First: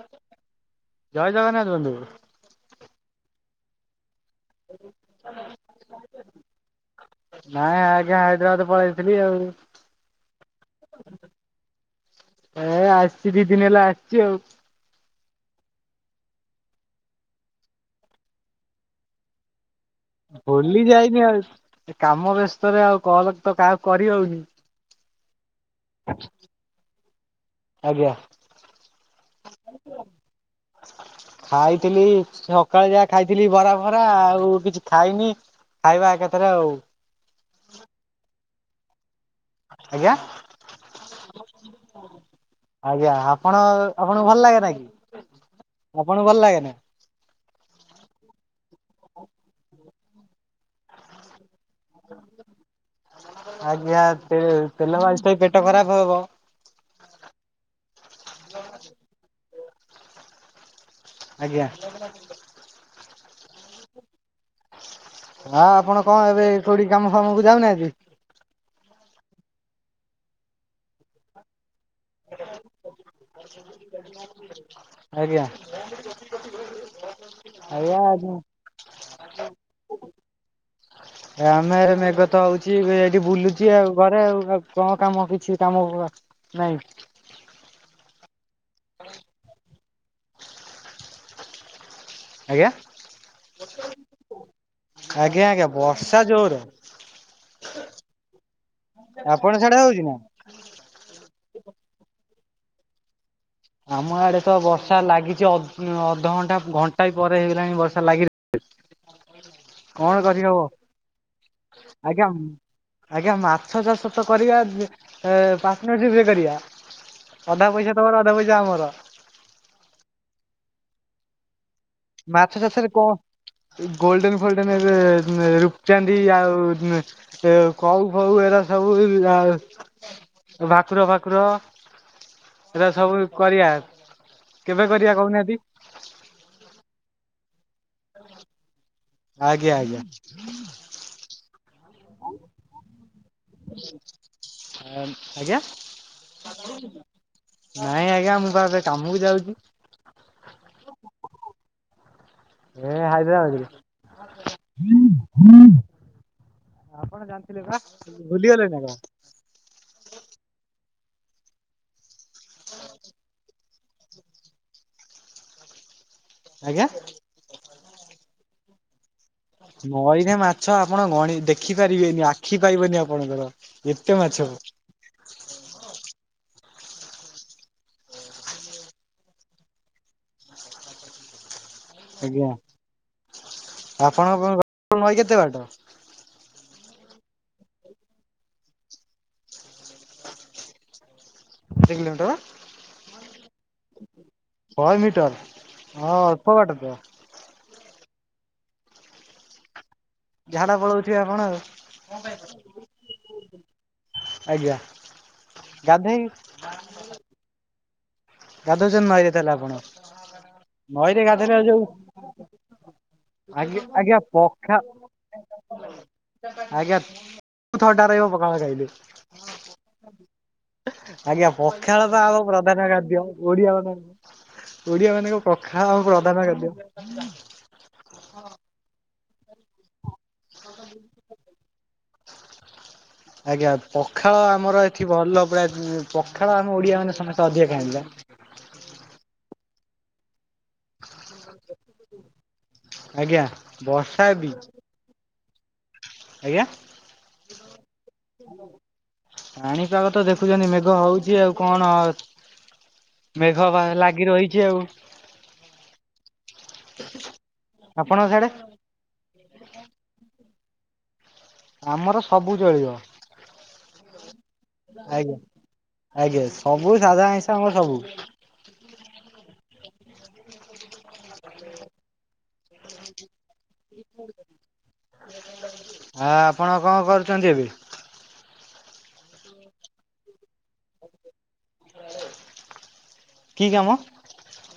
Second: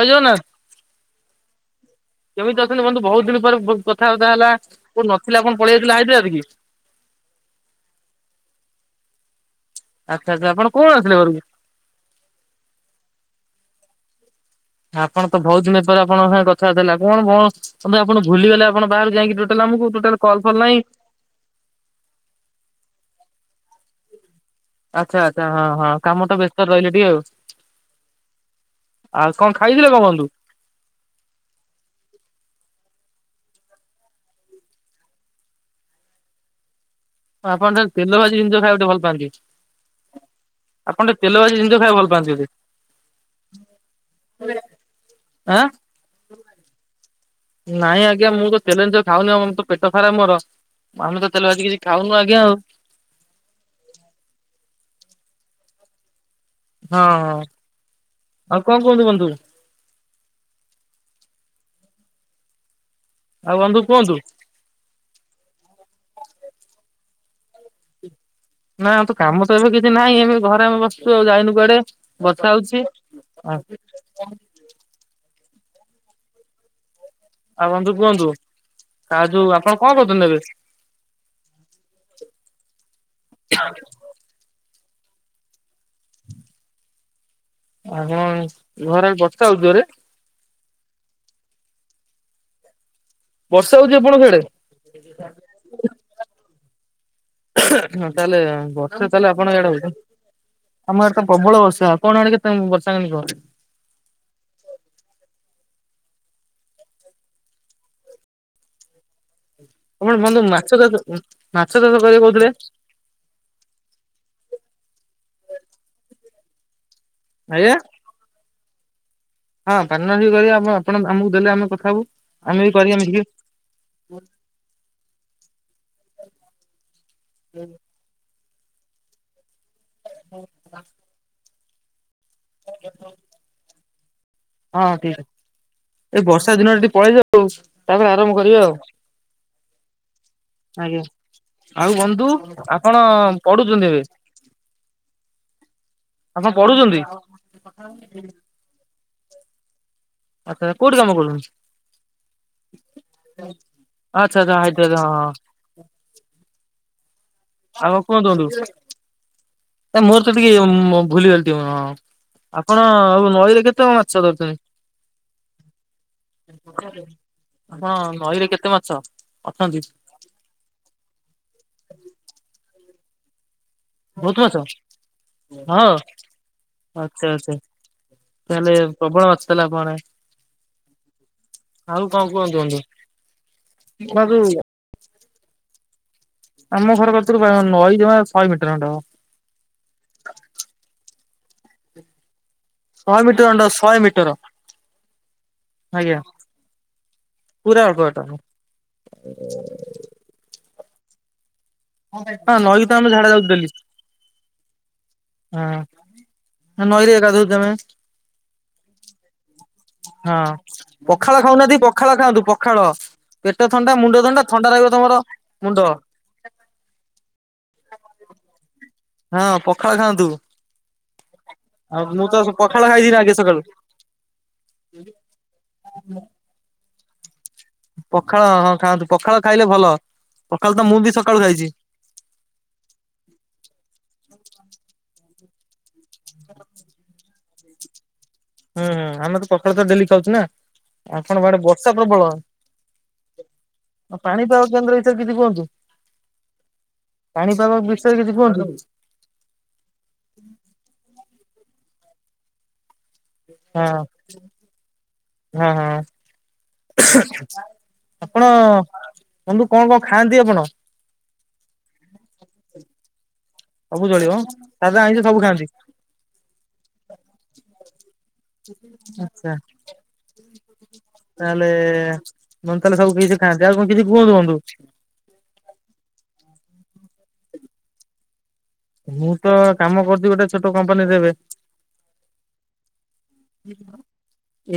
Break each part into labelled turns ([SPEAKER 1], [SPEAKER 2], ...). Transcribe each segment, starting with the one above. [SPEAKER 1] ଜୟ ଜଗନ୍ନାଥ
[SPEAKER 2] ଜୟ ଜଗନ୍ନାଥ ବନ୍ଧୁ।
[SPEAKER 1] କେମିତି ଅଛନ୍ତି ବନ୍ଧୁ? ବହୁତ ଦିନ ପରେ କଥାବାର୍ତା ହେଲା କୋଉ ନଥିଲା ଆପଣ ପଳେଇ ଯାଇଥିଲ ହାଇଦ୍ରାବାଦ କି?
[SPEAKER 2] ନାଇଁ ଆଜ୍ଞା ହାଇଦ୍ରାବାଦ ପଳେଇଥିଲି ଆଉ।
[SPEAKER 1] ଆଚ୍ଛା ଆଚ୍ଛା ଆପଣ କଣ ଆସିଲ ଘରକୁ?
[SPEAKER 2] ଏ ଆସିଛି ଦି ଦିନ ହେଲା ଆସିଛି ଆଉ।
[SPEAKER 1] ଆପଣ ତ ବହୁତ ଦିନ ପରେ ଆପଣଙ୍କ ସାଙ୍ଗେ କଥାବାର୍ତା ହେଲା କଣ କଣ? ତମ ଆପଣ ଭୁଲିଗଲେ ଆପଣ ବାହାରୁ ଯାଇକି ଟୋଟାଲେ ଆମକୁ ଟୋଟାଲ। କଲ୍ ଫଲ୍ ନାହିଁ।
[SPEAKER 2] ଭୁଲି ଯାଇନି ଆଉ କାମ ବ୍ୟସ୍ତରେ ଆଉ କଲ ତ କାହାକୁ କରି ହଉନି।
[SPEAKER 1] ଆଚ୍ଛା ଆଚ୍ଛା ହଁ ହଁ କାମଟା ବ୍ୟସ୍ତ ରହିଲେ ଟିକେ ଆଉ।
[SPEAKER 2] ଆଜ୍ଞା।
[SPEAKER 1] ଆଉ କଣ ଖାଇଥିଲେ କଣ ବନ୍ଧୁ?
[SPEAKER 2] ଖାଇଥିଲି ସକାଳେ ଯାହା ଖାଇଥିଲି ବରା ଫରା ଆଉ କିଛି ଖାଇନି। ଖାଇବା ଏକାଥରେ ଆଉ।
[SPEAKER 1] ଆପଣ ସେ ତେଲ ଭାଜି ଜିନିଷ ଖାଇବାକୁ ଟିକେ ଭଲ ପାଆନ୍ତି।
[SPEAKER 2] ଆଜ୍ଞା।
[SPEAKER 1] ଆପଣ ଟେ ତେଲ ଭାଜି ଜିନିଷ ଖାଇବାକୁ ଭଲ ପାଆନ୍ତିି ବୋଧେ।
[SPEAKER 2] ଆଜ୍ଞା ଆପଣ ଆପଣଙ୍କୁ ଭଲ ଲାଗେ ନା କି?
[SPEAKER 1] ଆଁ।
[SPEAKER 2] ଆପଣଙ୍କୁ ଭଲ ଲାଗେ ନା?
[SPEAKER 1] ନାଇଁ ଆଜ୍ଞା ମୁଁ ତ ତେଲ ଜିନିିଷ ଖାଉନି। ଆମର ତ ପେଟ ଖରାପ ମୋର। ଆମେ ତେଲ ଭାଜି କିଛି ଖାଉନୁ ଆଜ୍ଞା ଆଉ।
[SPEAKER 2] ଆଜ୍ଞା ସେ ତେଲ ମାଜି ପାଇଁ ପେଟ ଖରାପ ହବ।
[SPEAKER 1] ହଁ ହଁ ଆଉ କଣ କୁହନ୍ତୁ ବନ୍ଧୁ।
[SPEAKER 2] ଆଜ୍ଞା।
[SPEAKER 1] ଆଉ ବନ୍ଧୁ କୁହନ୍ତୁ।
[SPEAKER 2] ହଁ ଆପଣ କଣ ଏବେ କୋଉଠି କାମ ଫାମକୁ ଯାଉନାହାଁନ୍ତି?
[SPEAKER 1] ନା ତୁ କାମ ତ ଏବେ କିଛି ନାହିଁ ଏବେ ଘରେ ଆମେ ବସିଛୁ ଆଉ ଯାଇନୁ କୁଆଡେ। ବଥା ହଉଛି। ହଁ।
[SPEAKER 2] ଆଜ୍ଞା।
[SPEAKER 1] ଆଉ ବନ୍ଧୁ କୁହନ୍ତୁ।
[SPEAKER 2] ଆଜ୍ଞା
[SPEAKER 1] କା ଯଉ ଆପଣ କଣ କଦନ ନେବେ?
[SPEAKER 2] ଆମେ ମେଘ ତ ହଉଛି ଏଇଠି ବୁଲୁଚି ଆଉ। ରେ ଆଉ କଣ କାମ କିଛି କାମ ନାଇଁ।
[SPEAKER 1] ଆପଣ ଘରେ ବର୍ଷା ହଉଛି ଜୋରେ।
[SPEAKER 2] ଆଜ୍ଞା।
[SPEAKER 1] ବର୍ଷା ହଉଛି ଆପଣଙ୍କ ସିଆଡେ?
[SPEAKER 2] ଆଜ୍ଞା ଆଜ୍ଞା ବର୍ଷା ଜୋରେ।
[SPEAKER 1] ହଁ ତାହେଲେ ବର୍ଷେ ତାହେଲେ
[SPEAKER 2] ଆପଣ
[SPEAKER 1] ଆପଣଙ୍କ ଇଆଡେ
[SPEAKER 2] ସିଆଡେ
[SPEAKER 1] ହଉଛ।
[SPEAKER 2] ହଉଛି ନା?
[SPEAKER 1] ଆମ ଆଡେ ତ ପ୍ରବଳ ବର୍ଷା। ଆପଣଙ୍କ ଆଡେ କେତେ ବର୍ଷା କିଣ କୁହନ୍ତୁ?
[SPEAKER 2] ଆମ ଆଡେ ତ ବର୍ଷା ଲାଗିଛି ଅ ଅଧଘଣ୍ଟା ଘଣ୍ଟା ବି ପରେ ହେଇଗଲାଣି ବର୍ଷା ଲାଗି କଣ
[SPEAKER 1] ଆପଣ ବନ୍ଧୁ
[SPEAKER 2] କରିହବ
[SPEAKER 1] ମାଛ ଚାଷ ମାଛ ଚାଷ କରିବେ
[SPEAKER 2] ଆଜ୍ଞା
[SPEAKER 1] କହୁଥିଲେ।
[SPEAKER 2] ଆଜ୍ଞା ମାଛ ଚାଷ ତ କରିବା ପାର୍ଟନରସିପ ରେ କରିବା। ଅଧା
[SPEAKER 1] ଆଜ୍ଞା
[SPEAKER 2] ପଇସା ତମର ଅଧା ପଇସା ଆମର।
[SPEAKER 1] ହଁ ପାନ କରିବା ଆପଣ ଆମକୁ ଦେଲେ ଆମେ କଥା ହବୁ। ଆମେ
[SPEAKER 2] ମାଛ
[SPEAKER 1] ବି
[SPEAKER 2] ଚାଷରେ
[SPEAKER 1] କରିବା
[SPEAKER 2] କଣ
[SPEAKER 1] ମିଶିକି
[SPEAKER 2] ଗୋଲଡେନ ଫୋଲଡେନ ଏବେ ରୁପଚାନ୍ଦୀ ଆଉ ଏ କଉ ଫଉ ଏରା ସବୁ ଜା ଭାକୁର ଫାକୁର ଏରା ସବୁ କରିବା। କେବେ
[SPEAKER 1] ହଁ
[SPEAKER 2] କରିବା
[SPEAKER 1] ଠିକ
[SPEAKER 2] କହୁନାହାନ୍ତି?
[SPEAKER 1] ଏଇ ବର୍ଷା ଦିନଟା ଟିକେ ପଳେଇଯାଉ ତାପରେ ଆରମ୍ଭ କରିବା ଆଉ।
[SPEAKER 2] ଆଜ୍ଞା ଆଜ୍ଞା।
[SPEAKER 1] ଆଜ୍ଞା ଆଉ ବନ୍ଧୁ ଆପଣ ପଢୁଛନ୍ତି ଏବେ?
[SPEAKER 2] ଆ ମ ଆଜ୍ଞା
[SPEAKER 1] ଆପଣ ପଢୁଛନ୍ତି
[SPEAKER 2] ନାଇଁ ଆଜ୍ଞା ମୁଁ ପା ଏବେ କାମକୁ ଯାଉଛି।
[SPEAKER 1] ଆଚ୍ଛା କୋଉଠି କାମ କରୁଛନ୍ତି?
[SPEAKER 2] ଏ ହାଇଦ୍ରାବାଦରେ।
[SPEAKER 1] ଆଚ୍ଛା ଆଚ୍ଛା ହାଇତାଦ ହଁ ହଁ।
[SPEAKER 2] ଆପଣ ଜାଣିଥିଲେ ବା
[SPEAKER 1] ଆଉ କୁହନ୍ତୁ କୁହନ୍ତୁ।
[SPEAKER 2] ଭୁଲିଗଲେ ନା କଣ?
[SPEAKER 1] ଏ ମୋର ତ ଟିକେ ମ ଭୁଲିଗଲି ଟିକେ ହଁ ଆପଣ ଆଉ ନଈରେ କେତେ ମା ଛ
[SPEAKER 2] ଆଜ୍ଞା
[SPEAKER 1] ଧରୁଛନ୍ତି? ହଁ ନଈରେ କେତେ ମାଛ? ଅଛନ୍ତି
[SPEAKER 2] ନଈରେ ମାଛ ଆପଣ ଗଣି ଦେଖିପାରିବେନି ଆଖି ପାଇବନି ଆପଣଙ୍କର।
[SPEAKER 1] ଭଉତୁ ମାଛ ହଁ। ଆଚ୍ଛା ଆଚ୍ଛା ତାହେଲେ ପ୍ରବଳ ମାଛ ତାହେଲେ ଆପଣଙ୍କ ଆଡେ। ଆଉ କଣ
[SPEAKER 2] ଆଜ୍ଞା
[SPEAKER 1] କୁହନ୍ତୁ ବନ୍ଦୁ?
[SPEAKER 2] ଆପଣଙ୍କ ନଈ କେତେ ବାଟ?
[SPEAKER 1] ଆମ ଘର କତିରୁ ବା ନଈ ଜମା ଶହେ ମିଟର ଖଣ୍ଡେ ହେବ।
[SPEAKER 2] କେତେ କିଲୋମିଟର?
[SPEAKER 1] ଶଏ ମିଟର ଖଣ୍ଡେ ଶଏ ମିଟର
[SPEAKER 2] ଶହେ ମିଟର। ହଁ
[SPEAKER 1] ଆଜ୍ଞା।
[SPEAKER 2] ଅଳ୍ପ ବାଟ ତ
[SPEAKER 1] ପୂରା ଅଳ୍ପ ବାଟ ଏ।
[SPEAKER 2] ଝାଡା ପଳଉଥିବେ ଆପଣ ଆଉ?
[SPEAKER 1] ହଁ ନଈକୁ ତ ଆମେ ଝାଡ଼ା ଯାଉଛୁ ଡେଲି।
[SPEAKER 2] ଆଜ୍ଞା। ଗାଧେଇ
[SPEAKER 1] ହଁ ନଈ ରେ ଗାଧଉଛୁ ଆମେ।
[SPEAKER 2] ଗାଧଉଛନ୍ତି ନଈରେ ତାହେଲେ ଆପଣ?
[SPEAKER 1] ହଁ
[SPEAKER 2] ନଈରେ
[SPEAKER 1] ପଖାଳ
[SPEAKER 2] ଗାଧେଇଲା
[SPEAKER 1] ଖାଉ ନାହାଁନ୍ତି
[SPEAKER 2] ଯୋଉ
[SPEAKER 1] ପଖାଳ ଖାଆନ୍ତୁ ପଖାଳ। ପେଟ
[SPEAKER 2] ଆଜ୍ଞା
[SPEAKER 1] ଥଣ୍ଡା
[SPEAKER 2] ଆଜ୍ଞା
[SPEAKER 1] ମୁଣ୍ଡ ଥଣ୍ଡା
[SPEAKER 2] ପଖା
[SPEAKER 1] ଥଣ୍ଡା ରହିବ ତମର ମୁଣ୍ଡ।
[SPEAKER 2] ଆଜ୍ଞା ଥଣ୍ଡା ରହିବ ପଖାଳ ଖାଇଲେ।
[SPEAKER 1] ହଁ ପଖାଳ ଖାଆନ୍ତୁ।
[SPEAKER 2] ଆଜ୍ଞା
[SPEAKER 1] ଆଉ
[SPEAKER 2] ପଖାଳ ତ
[SPEAKER 1] ମୁଁ
[SPEAKER 2] ଆମ
[SPEAKER 1] ପଖାଳ
[SPEAKER 2] ପ୍ରଧାନ
[SPEAKER 1] ଖାଇଛି
[SPEAKER 2] ଖାଦ୍ୟ।
[SPEAKER 1] ଆଗେ ସକାଳୁ
[SPEAKER 2] ଓଡିଆ ମାନଙ୍କୁ ଓଡିଆ ମାନଙ୍କ ପଖାଳ ଆମ ପ୍ରଧାନ ଖାଦ୍ୟ।
[SPEAKER 1] ପଖାଳ ହଁ ଖାଆନ୍ତୁ ପଖାଳ ଖାଇଲେ ଭଲ ପଖାଳ ତ ମୁଁ ବି ସକାଳୁ ଖାଇଛି।
[SPEAKER 2] ଆଜ୍ଞା ପଖାଳ ଆମର ଏଠି ଭଲ ପୁରା ଉଁ ପଖାଳ ଆମ ଓଡିଆ ମାନେ ସମସ୍ତେ ଅଧିକା ଖାଆନ୍ତି ବା।
[SPEAKER 1] ହୁଁ ହୁ ଆମେ ତ ପଖଳ ତ ଡେଲି ଖାଉଛୁ ନା? ଆପଣ ଆଡେ ବର୍ଷା ପ୍ରବଳ
[SPEAKER 2] ଆଜ୍ଞା
[SPEAKER 1] ଆଉ
[SPEAKER 2] ବର୍ଷା ବି
[SPEAKER 1] ପାଣିପାଗ କେନ୍ଦ୍ର ବିଷୟରେ କିଛି କୁହନ୍ତୁ।
[SPEAKER 2] ଆଜ୍ଞା?
[SPEAKER 1] ପାଣିପାଗ ବିଷୟରେ କିଛି କୁହନ୍ତୁ ହଁ।
[SPEAKER 2] ପାଣିପାଗ ତ ଦେଖୁଛନ୍ତି ମେଘ ହଉଛି ଆଉ କଣ ଏତ ମେଘ ବା ଲାଗି ରହିଛି ଆଉ।
[SPEAKER 1] ହଁ ହଁ
[SPEAKER 2] ଆପଣଙ୍କ ସିଆଡେ
[SPEAKER 1] ଆପଣ ବନ୍ଧୁ କଣ କଣ ଖାଆନ୍ତି ଆପଣ?
[SPEAKER 2] ଆମର ସବୁ ଚଳିବ।
[SPEAKER 1] ସବୁ ଚଳିବ ସାଧା ଆଇଁଷ
[SPEAKER 2] ଆଜ୍ଞା
[SPEAKER 1] ସବୁ ଖାଆନ୍ତି
[SPEAKER 2] ଆଜ୍ଞା ସବୁ ସାଧା ଆଇଁସ ଆମର ସବୁ।
[SPEAKER 1] ଆଚ୍ଛା ତାହେଲେ ବନ୍ଧୁ ତାହାଲେ ସବୁ କିଛି ଖାଆନ୍ତି ଆଉ କଣ କିଛି କୁହନ୍ତୁ ବନ୍ଧୁ?
[SPEAKER 2] ଆ ଆପଣ କଣ କରୁଛନ୍ତି ଏବେ?
[SPEAKER 1] ମୁଁ ତ କାମ କରୁଛି ଗୋଟେ ଛୋଟ କମ୍ପାନୀରେ ଏବେ।
[SPEAKER 2] କୁଆଡେ?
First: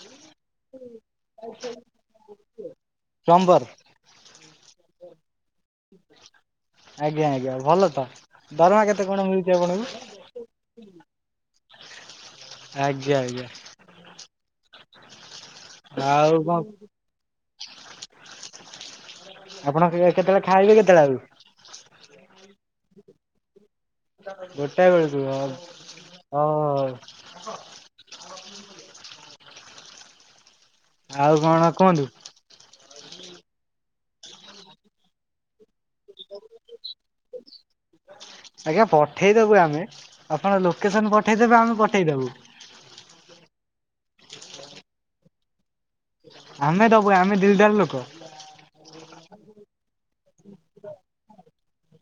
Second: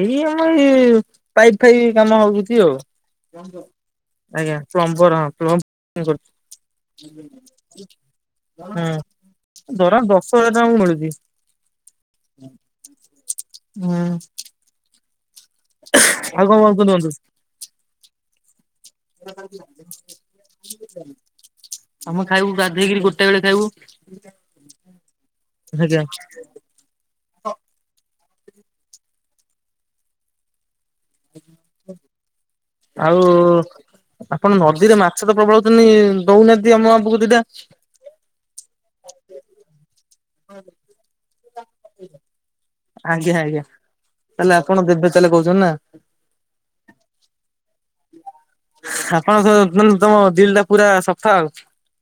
[SPEAKER 1] ଏଇ ଆମରି ପାଇପ୍ ଫାଇପ କାମ ହଉଛି ଆଉ।
[SPEAKER 2] ପ୍ଲମ୍ବର୍?
[SPEAKER 1] ଆଜ୍ଞା ପ୍ଲମ୍ବର୍ ହଁ ପ୍ଲମ୍ବ କରୁଛି
[SPEAKER 2] [inaudible] ଆଜ୍ଞା ଆଜ୍ଞା ଭଲ ତ ଦରମା
[SPEAKER 1] ହୁଁ
[SPEAKER 2] କେତେ କଣ ମିଳୁଛି
[SPEAKER 1] ଧର ଦଶ ହଜାର
[SPEAKER 2] ଆପଣଙ୍କୁ?
[SPEAKER 1] ଟଙ୍କା ଆମକୁ ମିଳୁଛି
[SPEAKER 2] ଆଜ୍ଞା, ଆଜ୍ଞା।
[SPEAKER 1] ହଁ। ଆଉ କଣ କୁହନ୍ତୁ ବନ୍ଧୁ?
[SPEAKER 2] ଆପଣ କେତେବେଳେ ଖାଇବେ କେତେବେଳେ ଆଉ
[SPEAKER 1] ଆମେ ଖାଇବୁ ଗାଧୋଇ କିରି ଗୋଟେ ବେଳେ ଖାଇବୁ
[SPEAKER 2] ଗୋଟାଏ ବେଳକୁ ଓ
[SPEAKER 1] ଆଜ୍ଞା।
[SPEAKER 2] ଆଉ କଣ କୁହନ୍ତୁ?
[SPEAKER 1] ଆଉ ଆପଣ ନଦୀରେ ମାଛ ତ ପ୍ରବଳ ହଉଛନ୍ତି ଦଉନାହାନ୍ତି ଆମ ଆମକୁ ଦିଟା।
[SPEAKER 2] ଆଜ୍ଞା ପଠେଇଦବୁ ଆମେ ଆପଣ ଲୋକେସନ୍ ପଠେଇଦେବେ ଆମେ ପଠେଇଦବୁ।
[SPEAKER 1] ଆଜ୍ଞା ଆଜ୍ଞା ତାହେଲେ ଆପଣ ଦେବେ ତାହେଲେ କହୁଛନ୍ତି ନା?
[SPEAKER 2] ଆମେ ଦବୁ ଆମେ ଦିଲଦାର୍ ଲୋକ।
[SPEAKER 1] ହଁ ସେ ମାନେ ତୋମ ଦିଲ୍ ଟା ପୁରା ସଫା ଆଉ।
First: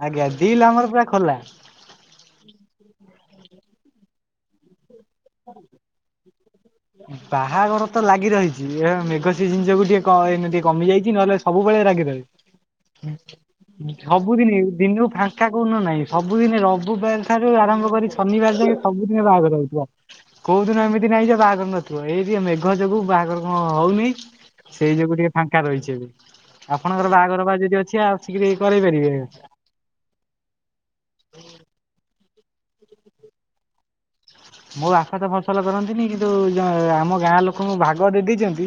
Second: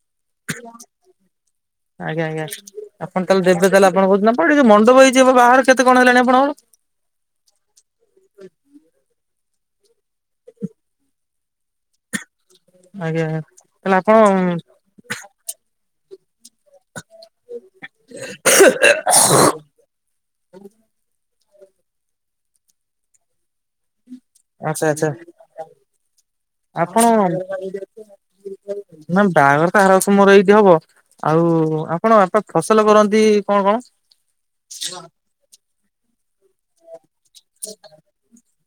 [SPEAKER 2] ଆଜ୍ଞା ଦିଲ୍ ଆମର ପୁରା ଖୋଲା।
[SPEAKER 1] ଆଜ୍ଞା ଆଜ୍ଞା ଆପଣ ତାହେଲେ ଦେବେ ତାହେଲେ ଆପଣ କହୁଛନ୍ତି, ଆପଣ ଟିକେ ମଣ୍ଡପ ହେଇଛି ଏବେ ବାହାଘର କେତେ କଣ ହେଲାଣି ଆପଣଙ୍କର?
[SPEAKER 2] ବାହାଘର ତ ଲାଗି ରହିଚି, ଏହା ମେଘ ସିଜିନ୍ ଯୋଗୁଁ ଟିକେ ଟିକେ କ- ଏମିତି କମି ଯାଇଚି ନହେଲେ ସବୁବେଳେ ଲାଗି ରହେ।
[SPEAKER 1] ଆଜ୍ଞା ଆଜ୍ଞା ତାହେଲେ
[SPEAKER 2] [inaudible]
[SPEAKER 1] ଆପଣ
[SPEAKER 2] ସବୁଦିନି ଦିନକୁ ଫାଷ୍ ଟା କୋଉନ ନାହିଁ, ସବୁଦିନେ ରବିବାର ଠାରୁ ଆରମ୍ଭ କରି ଶନିବାର ଯାଏ ସବୁଦିନ ବାହାଘର ହଉଥିବ। କୋଉ ଦିନ ଏମିତି ନାଇଁ ଯେ ବାହାଘର ନ ଥିବ ଏଇଠି ଏଇ ମେଘ ଯୋଗୁ ବାହାଘର କଣ ହଉନି।
[SPEAKER 1] ଆଚ୍ଛା
[SPEAKER 2] ସେଇ
[SPEAKER 1] ଆଚ୍ଛା
[SPEAKER 2] ଯୋଗୁ ଟିକେ ଫାଙ୍କା ରହିଛି ଏବେ,
[SPEAKER 1] ଆପଣ
[SPEAKER 2] ଆପଣଙ୍କର ବାହାଘର ବା ଯଦି ଅଛି ଆସିକିରି ଏଇ କରେଇ ପାରିବେ।
[SPEAKER 1] ଆରବର୍ଷ ମୋର ଏଇଠି ହବ, ଆଉ ଆପଣ ବାପା ଫସଲ କରନ୍ତି କଣ କଣ?
[SPEAKER 2] ମୋ ବାପା ତ ଫସଲ କରନ୍ତିନି। କିନ୍ତୁ ୟା- ଆମ ଗାଁ ଲୋକଙ୍କୁ ଭାଗ ଦେଇ ଦେଇଛନ୍ତି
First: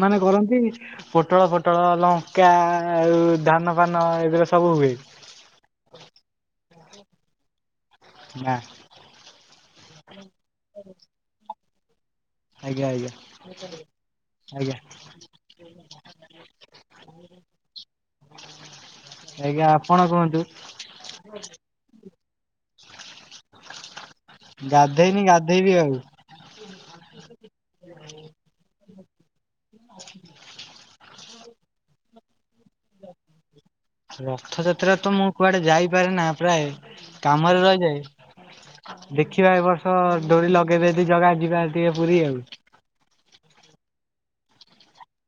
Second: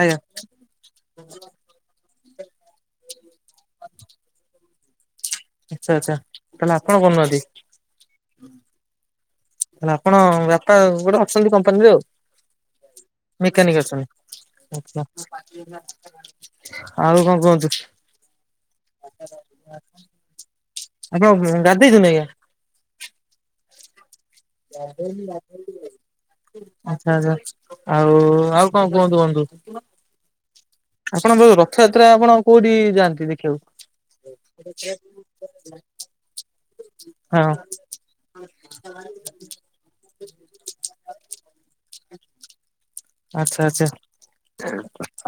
[SPEAKER 1] ଆଜ୍ଞା
[SPEAKER 2] କରନ୍ତି। ପୋଟଳ, ଫୋଟଳ, ଲଙ୍କା ଆଉ ଧାନ ଫାନ ଏଗୁରା ସବୁ ହୁଏ।
[SPEAKER 1] ଆଚ୍ଛା, ଆଚ୍ଛା ତାହେଲେ ଆପଣ କରୁନାହାଁନ୍ତି।
[SPEAKER 2] ନା।
[SPEAKER 1] ତାହେଲେ ଆପଣ ବାପା ଗୋଟେ ଅଛନ୍ତି କମ୍ପାନୀରେ।
[SPEAKER 2] ଆଜ୍ଞା,
[SPEAKER 1] ମେକାନିକ
[SPEAKER 2] ଆଜ୍ଞା।
[SPEAKER 1] ଅଛନ୍ତି।
[SPEAKER 2] ଆଜ୍ଞା
[SPEAKER 1] ଆଚ୍ଛା, ଆଉ କଣ କୁହନ୍ତୁ?
[SPEAKER 2] ଆଜ୍ଞା ଆପଣ କୁହନ୍ତୁ।
[SPEAKER 1] ଆପଣ ଗାଧେଇଛନ୍ତି ଆଜ୍ଞା?
[SPEAKER 2] [inaudible] ଗାଧେଇନି ଗାଧେଇବି ଆଉ
[SPEAKER 1] ଆଚ୍ଛା ଆଚ୍ଛା ଆଉ, ଆଉ କଣ କୁହନ୍ତୁ ବନ୍ଧୁ? ଆପଣଙ୍କର ରଥଯାତ୍ରା ଆପଣ କୋଉଠି ଯାଆନ୍ତି ଦେଖିବାକୁ?
[SPEAKER 2] ରଥଯାତ୍ରା ତ ମୁଁ କୁଆଡେ ଯାଇପାରେ ନା ପ୍ରାୟେ
[SPEAKER 1] ହଁ
[SPEAKER 2] କାମରେ ରହିଯାଏ। ଦେଖିବା ଏ ବର୍ଷ ଡୋରି ଲଗେଇବେ, ଯଦି ଜଗା ଯିବା ଟିକେ ପୁରୀ।
[SPEAKER 1] ଆଚ୍ଛା, ଆଚ୍ଛା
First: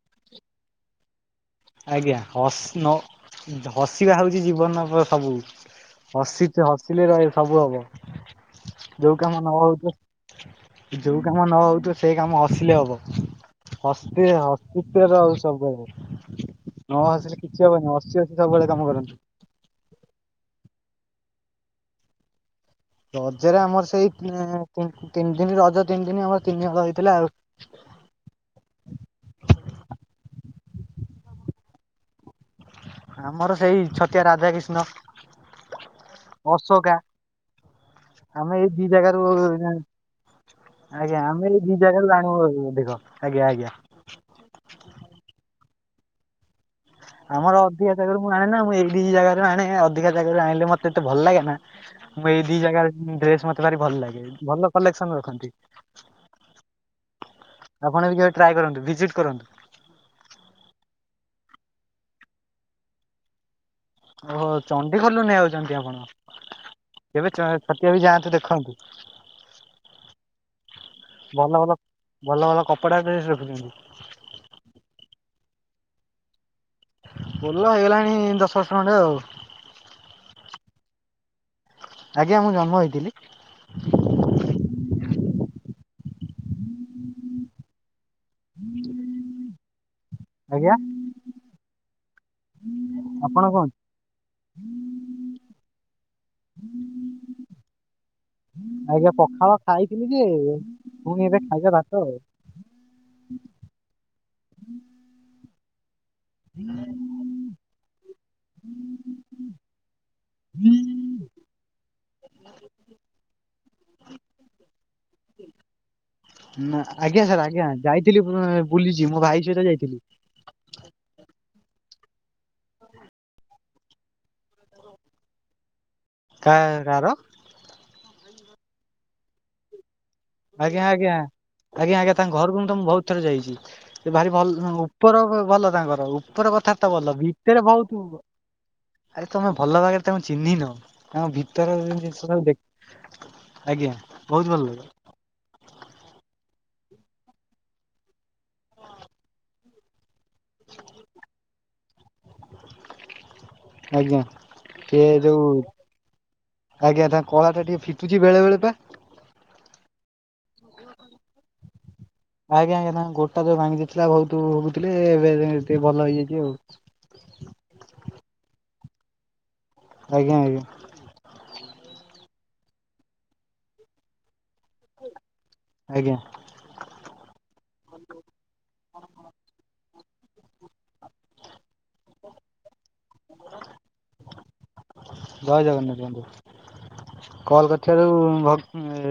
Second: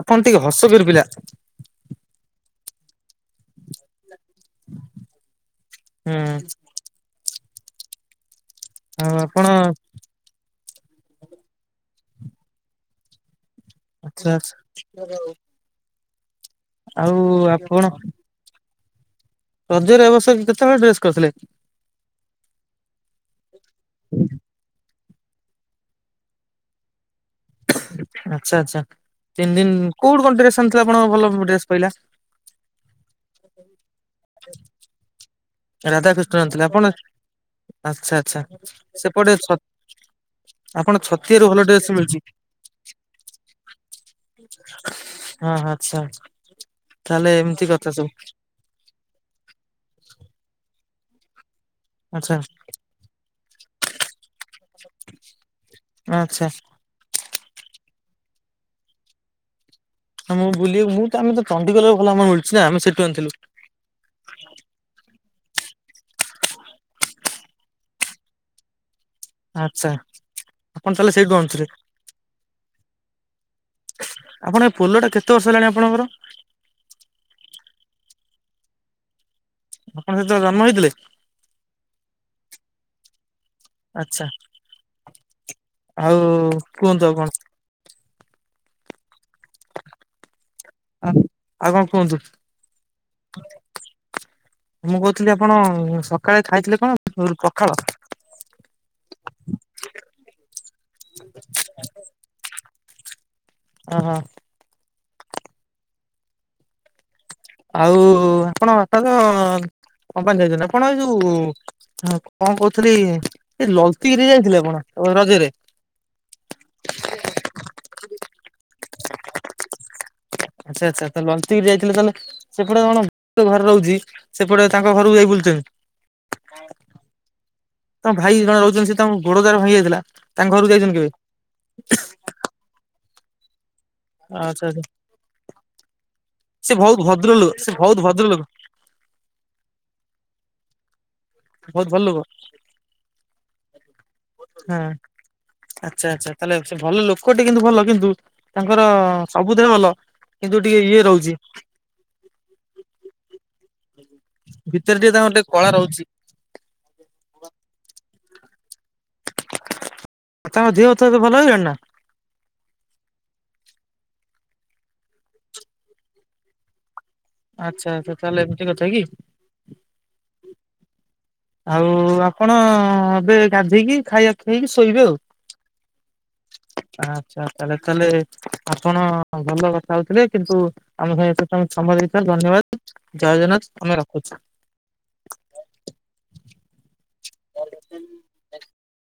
[SPEAKER 1] ଆପଣ ଟିକେ ହସକୁର ପିଲା।
[SPEAKER 2] ଆଜ୍ଞା ହସ୍ ନ ହସିବା ହଉଛି ଜୀବନର ସବୁ
[SPEAKER 1] ହୁଁ
[SPEAKER 2] ହସିଚ ହସିଲେ ଭାଇ ସବୁ ହବ,
[SPEAKER 1] ଆଉ
[SPEAKER 2] ଯୋଉ କାମ
[SPEAKER 1] ଆପଣ
[SPEAKER 2] ନ ହଉଥିବ ଯୋଉ କାମ ନ ହଉଥିବ ସେ କାମ ହସିଲେ ହବ।
[SPEAKER 1] ଆଚ୍ଛା
[SPEAKER 2] ହସିଲେ
[SPEAKER 1] ଆଚ୍ଛା
[SPEAKER 2] ହସୁଥିବେ ତ ଆଉ ସବୁ ହବ। ନ
[SPEAKER 1] ଆଉ
[SPEAKER 2] ହସିଲେ କିଛି
[SPEAKER 1] ଆପଣ
[SPEAKER 2] ହବନି, ହସି ହସି ସବୁବେଳେ କାମ କରନ୍ତୁ।
[SPEAKER 1] ରଜରେ ଏବର୍ଷ କେତେ ହଳ ଡ୍ରେସ୍ କରିଥିଲେ?
[SPEAKER 2] ରଜରେ ଆମର ସେଇ, ତିନି ଦିନ ରଜ, ତିନି ଦିନ ଆମର ତିନି ହଳ ହେଇଥିଲା ଆଉ।
[SPEAKER 1] ଆଚ୍ଛା, ଆଚ୍ଛା ତିନି ଦିନ କୋଉଠି କଣ ଡ୍ରେସ ଆଣିଥିଲେ ଆପଣଙ୍କ ଭଲ ଡ୍ରେସ ପଇଲା।
[SPEAKER 2] ଆମର ସେଇ ଛତିଆ ରାଧା କିଷ୍ଣ।
[SPEAKER 1] ରାଧାକୃଷ୍ଣ ଆଣିଥିଲେ ଆପଣ କି ଆଚ୍ଛା, ଆଚ୍ଛା
[SPEAKER 2] ଆମେ ଏଇ ଦି ଜାଗାରୁ
[SPEAKER 1] ସେପଟେ ଛ ଆପଣ
[SPEAKER 2] ଆଜ୍ଞା
[SPEAKER 1] ଛତିଆରୁ
[SPEAKER 2] ଆମେ
[SPEAKER 1] ଭଲ
[SPEAKER 2] ଏଇ ଦି
[SPEAKER 1] ଡ୍ରେସ
[SPEAKER 2] ଜାଗାରୁ
[SPEAKER 1] ମିଳୁଛି
[SPEAKER 2] ଆଣିବୁ ଅଧିକ। ଆଜ୍ଞା, ଆଜ୍ଞା।
[SPEAKER 1] ହଁ ଆଚ୍ଛା, ଆଚ୍ଛା।
[SPEAKER 2] ଆମର ଅଧିକା ଜାଗାରୁ ମୁଁ ଆଣେନା ମୁଁ ଏଇ ଦି ଜାଗାରୁ ଆଣେ, ଅଧିକା ଜାଗାରୁ ଆଣିଲେ ମତେ ଏତେ ଭଲ ଲାଗେ ନା, ମୁଁ
[SPEAKER 1] ଆଚ୍ଛା
[SPEAKER 2] ଏଇ ଦି ଜାଗାରେ ଡ୍ରେସ ମତେ ଭାରି ଭଲ ଲାଗେ, ଭଲ କଲେକ୍ସନ ରଖନ୍ତି।
[SPEAKER 1] ଆଚ୍ଛା
[SPEAKER 2] ଆପଣ ବି କେବେ ଟ୍ରାଏ କରନ୍ତୁ, ଭିଜିଟ୍ କରନ୍ତୁ।
[SPEAKER 1] ହଁ ମୁଁ ବୁଲି ମୁଁ ତ ଆମେ ଚଣ୍ଡିଖୋଲ ଭଲ ମିଳୁଚିନା ଆମେ ସେଠୁ ଆଣିଥିଲୁ।
[SPEAKER 2] ଓହୋ ଚଣ୍ଡି ଖୋଲଲରୁ ନେଇଯାଉଛନ୍ତି ଆପଣ। କେବେ ଟ୍ରାଏ, ଛତିଆକୁ ଯାଆନ୍ତୁ ଦେଖନ୍ତୁ।
[SPEAKER 1] ଆଚ୍ଛା ଆପଣ ତାହେଲେ ସେଇଠୁ
[SPEAKER 2] ଭଲ
[SPEAKER 1] ଆଣୁଥିବେ?
[SPEAKER 2] ଭଲ ଭଲ ଭଲ କପଡ଼ା ଡ୍ରେସ ରଖୁଛନ୍ତି।
[SPEAKER 1] ଆପଣ ଏ ପୋଲ ଟା କେତେ ବର୍ଷ ହେଲାଣି ଆପଣଙ୍କର?
[SPEAKER 2] ପୋଲ ହେଇଗଲାଣି ଦଶ ବର୍ଷ ଖଣ୍ଡେ ଆଉ।
[SPEAKER 1] ଆପଣ ସେତେବେଳେ ଜନ୍ମ ହେଇଥିଲେ?
[SPEAKER 2] ଆଜ୍ଞା ମୁଁ ଜନ୍ମ ହେଇଥିଲି।
[SPEAKER 1] ଆଚଛା ଆଉ କୁହନ୍ତୁ ଆପଣ।
[SPEAKER 2] ଆଜ୍ଞା।
[SPEAKER 1] ଆ ଆଉ କଣ କୁହନ୍ତୁ?
[SPEAKER 2] ଆପଣ କଣ
[SPEAKER 1] ମୁଁ କହୁଥିଲି ଆପଣ ସକାଳେ ଖାଇଥିଲେ କଣ, ପଖାଳ?
[SPEAKER 2] ଆଜ୍ଞା ପଖାଳ ଖାଇଥିଲି ଯେ, ପୁଣି ଏବେ ଖାଇବା ଭାତ ଆଉ।
[SPEAKER 1] ଓହୋ।
[SPEAKER 2] ହଁ।
[SPEAKER 1] ଆଉ ଆପଣଙ୍କ ବାପା ତ କମ୍ପାନୀ ଯାଇଛନ୍ତି, ଆପଣ ଏଇ ଯୋଉ ହଁ କଣ କହୁଥିଲି, ସେ ଲଲତିଗିରି ଯାଇଥିଲେ ଆପଣ ରଜରେ?
[SPEAKER 2] ନା ଆଜ୍ଞା ସାର୍ ଆଜ୍ଞା ଯାଇଥିଲି ବୁଲିଛି, ମୋ ଭାଇ ସହିତ ଯାଇଥିଲି।
[SPEAKER 1] ଆଚଛା ଆଚ୍ଛା ତା ଲଲଚି ଯାଇଥିଲେ ତାହେଲେ ସେପଟେ କଣ ଘରେ ରହୁଛି ସେପଟେ ତାଙ୍କ ଘରକୁ ଯାଇ ବୁଲୁଥୁବେ।
[SPEAKER 2] କା କାହାର?
[SPEAKER 1] ତମ ଭାଇ ଜଣେ ରହୁଛନ୍ତି, ସେ ତମ ବୋଡ ଦାର ଭାଇ ଯାଇଥିଲା ତାଙ୍କ ଘରକୁ
[SPEAKER 2] ଆଜ୍ଞା
[SPEAKER 1] ଯାଇଛନ୍ତି
[SPEAKER 2] ଆଜ୍ଞା
[SPEAKER 1] କେବେ?
[SPEAKER 2] ଆଜ୍ଞା ଆଜ୍ଞା ତାଙ୍କ ଘରକୁ କିନ୍ତ ମୁଁ ବହୁତ ଥରେ ଯାଇଛି। ସେ ଭାରି
[SPEAKER 1] ଆଚ୍ଛା
[SPEAKER 2] ଭଲ
[SPEAKER 1] ଆଚ୍ଛା
[SPEAKER 2] ଉପର ଭଲ ତାଙ୍କର। ଉପର
[SPEAKER 1] ସେ
[SPEAKER 2] କଥା ତ
[SPEAKER 1] ବହୁତ
[SPEAKER 2] ଭଲ
[SPEAKER 1] ଭଦ୍ର ଲୋକ
[SPEAKER 2] ଭିତରେ
[SPEAKER 1] ସେ
[SPEAKER 2] ବହୁତ
[SPEAKER 1] ଭଦ୍ର ଲୋକ
[SPEAKER 2] ଆରେ ତମେ ଭଲ ଭାବରେ ତାଙ୍କୁ ଚିହ୍ନିନ ତାଙ୍କ ଭି
[SPEAKER 1] ବହୁତ ଭଲ ଲୋକ
[SPEAKER 2] ଜିନଷ ଟାକୁ ଦେଖି, ଆଜ୍ଞା ବହୁତ ଭଲ।
[SPEAKER 1] ହଁ। ଆଚ୍ଛା ଆଚ୍ଛା, ତାହେଲେ ସେ ଭଲ ଲୋକଟେ କିନ୍ତୁ ଭଲ କିନ୍ତୁ ତାଙ୍କର ସବୁଥିରେ ଭଲ। କିନ୍ତୁ ଟିକେ ଇଏ ରହୁଛି।
[SPEAKER 2] ଆଜ୍ଞା
[SPEAKER 1] ଭିତରେ
[SPEAKER 2] କିଏ
[SPEAKER 1] ଟିକେ ତାଙ୍କର
[SPEAKER 2] ଯୋଉ
[SPEAKER 1] ଟିକେ କଳା ରହୁଛି।
[SPEAKER 2] ଆଜ୍ଞା ତାଙ୍କ କଳା ଟିକେ ଫିଟୁଛି ବେଳେ ବେଳେ ପା।
[SPEAKER 1] ଆଉ ତାଙ୍କ ଦେହ ତ ଏବେ ଭଲ ହେଇଗଲାଣି ନା?
[SPEAKER 2] ଆଜ୍ଞା ଆଜ୍ଞା ନାଗୋଡ଼ ଟା ଯୋଉ ଭାଙ୍ଗିଥିଲା, ବହୁତ ଭୋଗୁଥିଲେ ଏବେ ଟିକେ ଭଲ ହେଇଯାଇଛି ଆଉ।
[SPEAKER 1] ଆଚ୍ଛା ତାହେଲେ ଏମିତି କଥା କି?
[SPEAKER 2] ଆଜ୍ଞା ଆଜ୍ଞା।
[SPEAKER 1] ଆଉ ଆପଣ ଏବେ ଗାଧେଇକି ଖାଇବା ଖାଇକି ଶୋଇବେ ଆଉ।
[SPEAKER 2] ଆଜ୍ଞା।
[SPEAKER 1] ଆଛା ତାହେଲେ ତାହଲେ ଆପଣ ଭଲ କଥା ହଉଥିଲେ କିନ୍ତୁ ଆମ ସାଙ୍ଗେ ଏଥିପାଇଁ ସମୟ ଦେଇଚ ଧନ୍ୟବାଦ ଜଏ ଜଗନ୍ନାଥ ଆମେ ରଖୁଛୁ।
[SPEAKER 2] ଜଏ ଜଗନ୍ନାଥ ବନ୍ଧୁ କଲ
[SPEAKER 1] ରଖୁଛୁ।
[SPEAKER 2] କରିଥିବାରୁ ଧନ୍ୟବାଦ।